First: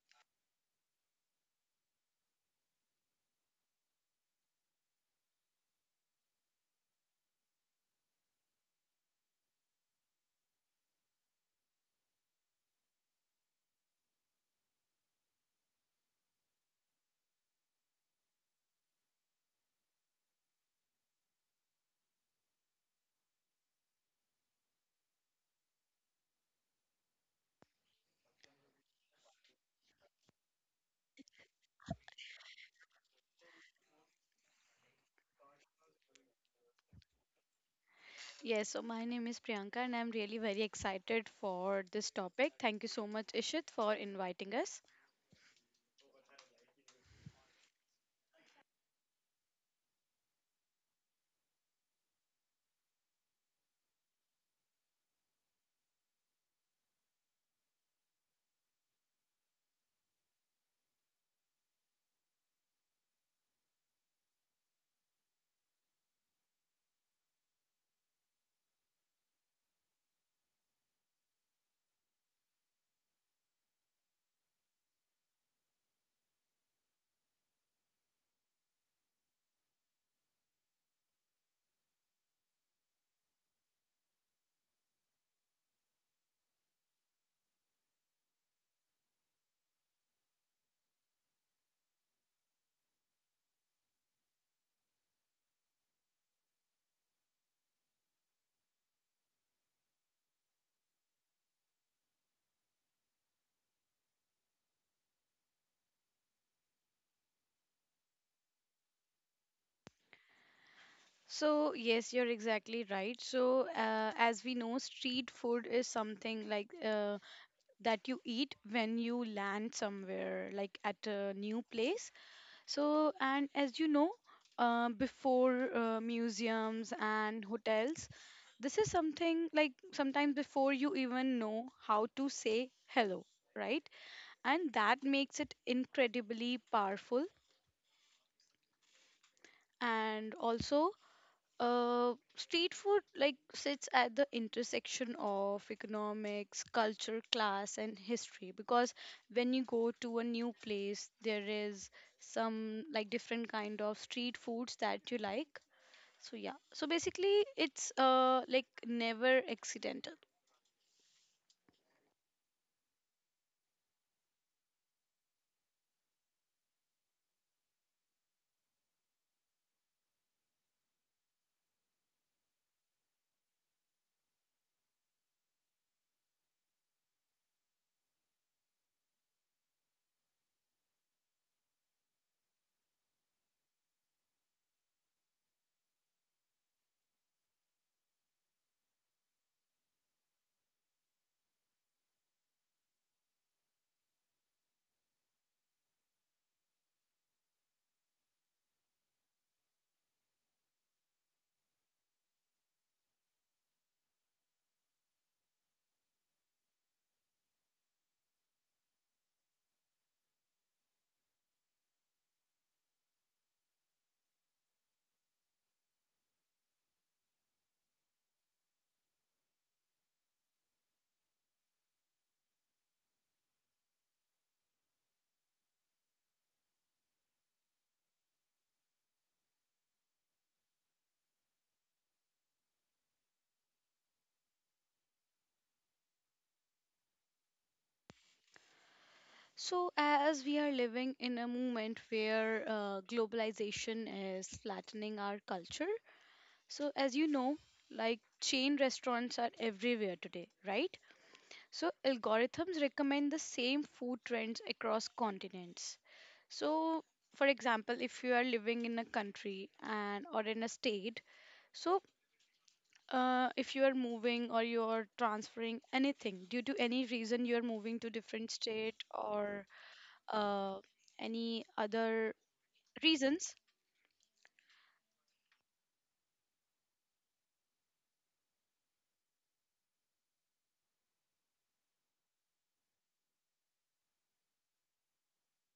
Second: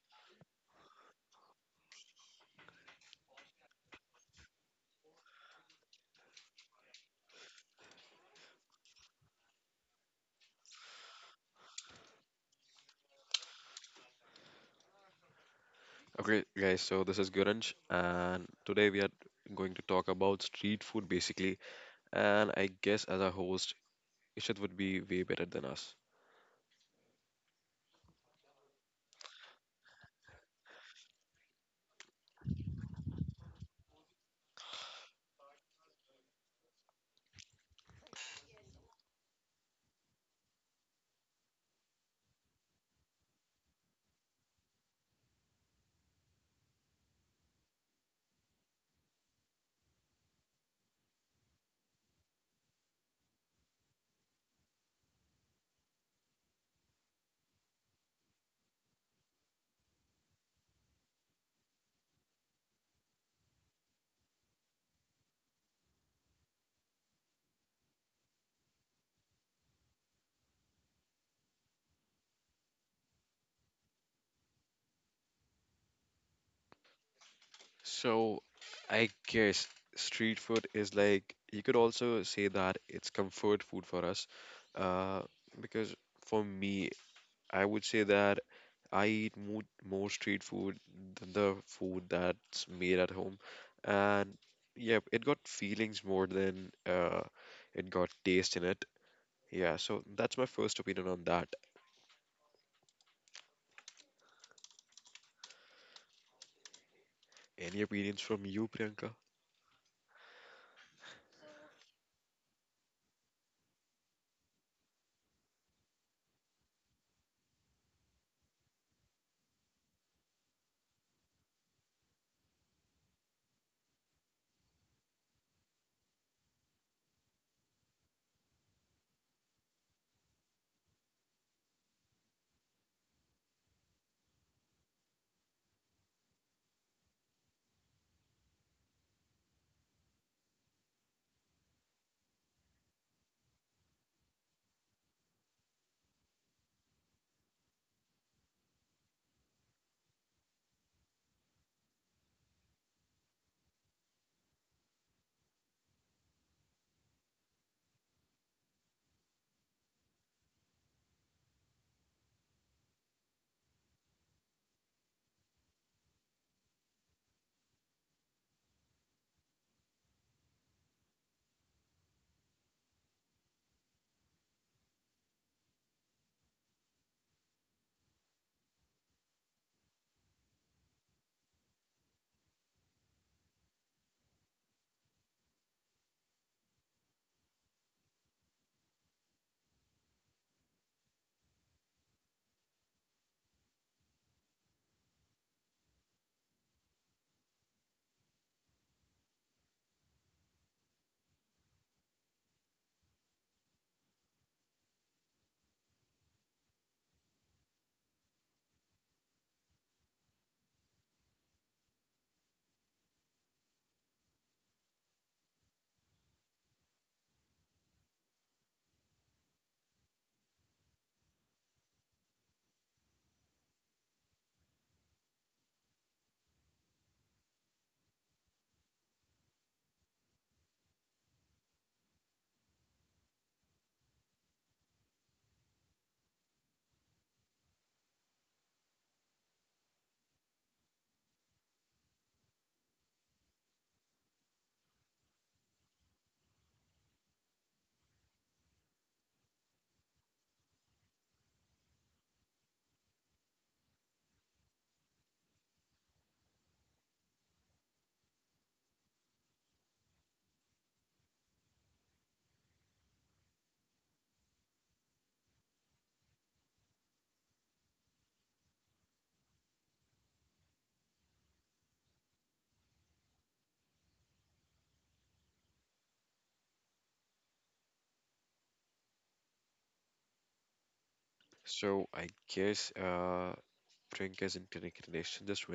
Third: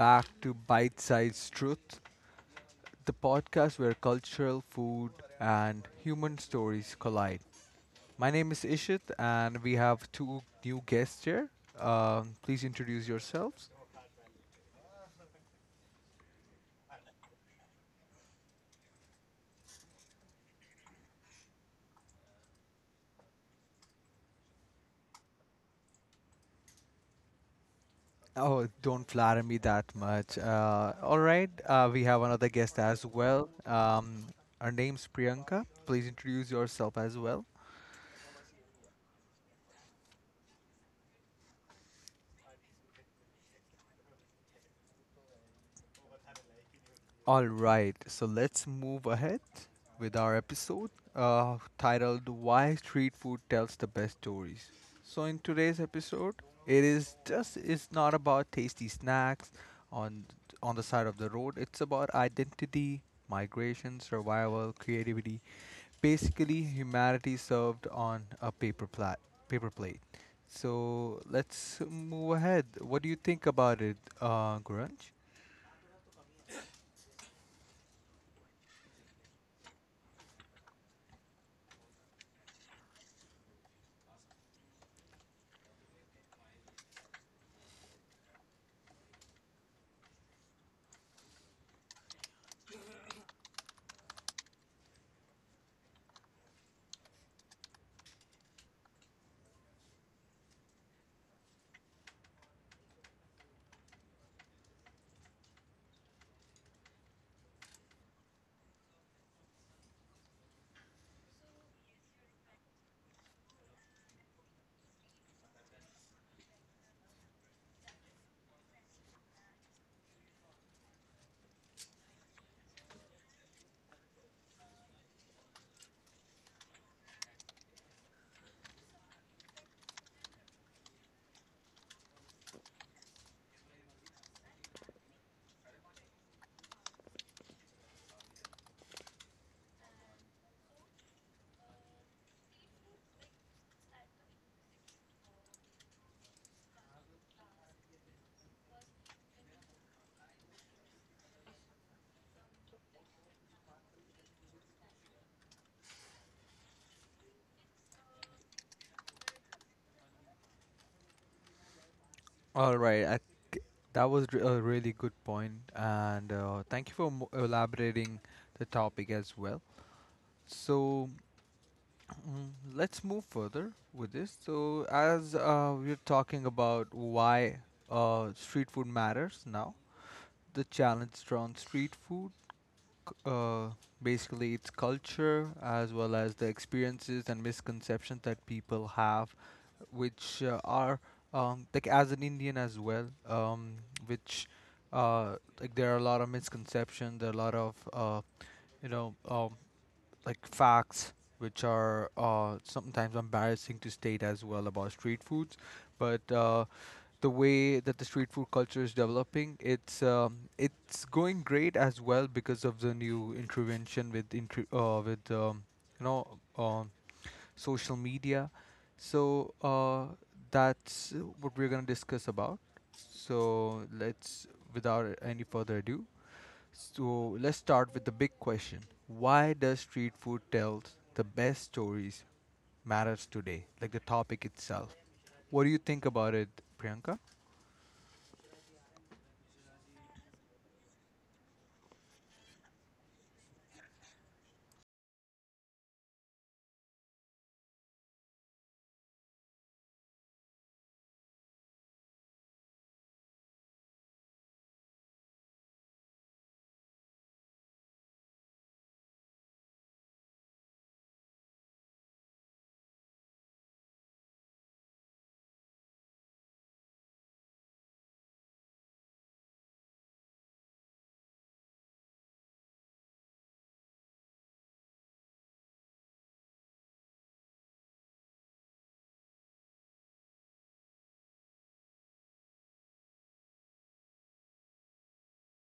back to Bite Size Truth, the podcast where cultural, food, and human stories collide. My name is Ishit, and we have two new guests here. Please introduce yourselves. Okay, guys, so this is Guranj, and today we are going to talk about street food basically. And I guess as a host, Ishit would be way better than us. Oh, don't flatter me that much. All right, we have another guest as well. Her name's Priyanka. Please introduce yourself as well. Yes, so my name is Priyanka and I'm really very excited for this topic. Thank you so much, Ishit, for inviting us. All right, so let's move ahead with our episode titled Why Street Food Tells the Best Stories. So, in today's episode, it is just it's not about tasty snacks on on the side of the road. It's about identity, migration, survival, creativity, basically humanity served on a paper plate. So, let's move ahead. What do you think about it, Grunge? So, I guess street food is like you could also say that it's comfort food for us, uh, because for me, I would say that I eat more street food than the food that's made at home, and yeah, it got feelings more than it got taste in it. Yeah, so that's my first opinion on that. Any opinions from you, Priyanka? So, yes, you're exactly right. So, as we know, street food is something like that you eat when you land somewhere, like at a new place. So, and as you know, before museums and hotels, this is something like sometimes before you even know how to say hello, right? And that makes it incredibly powerful, and also street food like sits at the intersection of economics, culture, class and history, because when you go to a new place there is some like different kind of street foods that you like. So yeah, so basically it's like never accidental. All right, I think that was a really good point, and thank you for elaborating the topic as well. So mm, let's move further with this. So as we're talking about why street food matters now, the challenge around street food c- uh, basically its culture as well as the experiences and misconceptions that people have, which are like as an Indian as well, which like there are a lot of misconceptions, there are a lot of you know um, like facts which are sometimes embarrassing to state as well about street foods, but the way that the street food culture is developing, it's going great as well because of the new intervention with with you know um, social media. So that's what we're gonna discuss about. So let's, without any further ado, let's start with the big question: why does street food tell the best stories matters today? Like the topic itself. What do you think about it, Priyanka? So as we are living in a moment where globalization is flattening our culture. So, as you know, like chain restaurants are everywhere today, right? So, algorithms recommend the same food trends across continents. So, for example, if you are living in a country and or in a state, so if you are moving or you are transferring anything due to any reason, you are moving to different state, or uh, any other reasons, So I guess Priyanka is in clinic relation. Just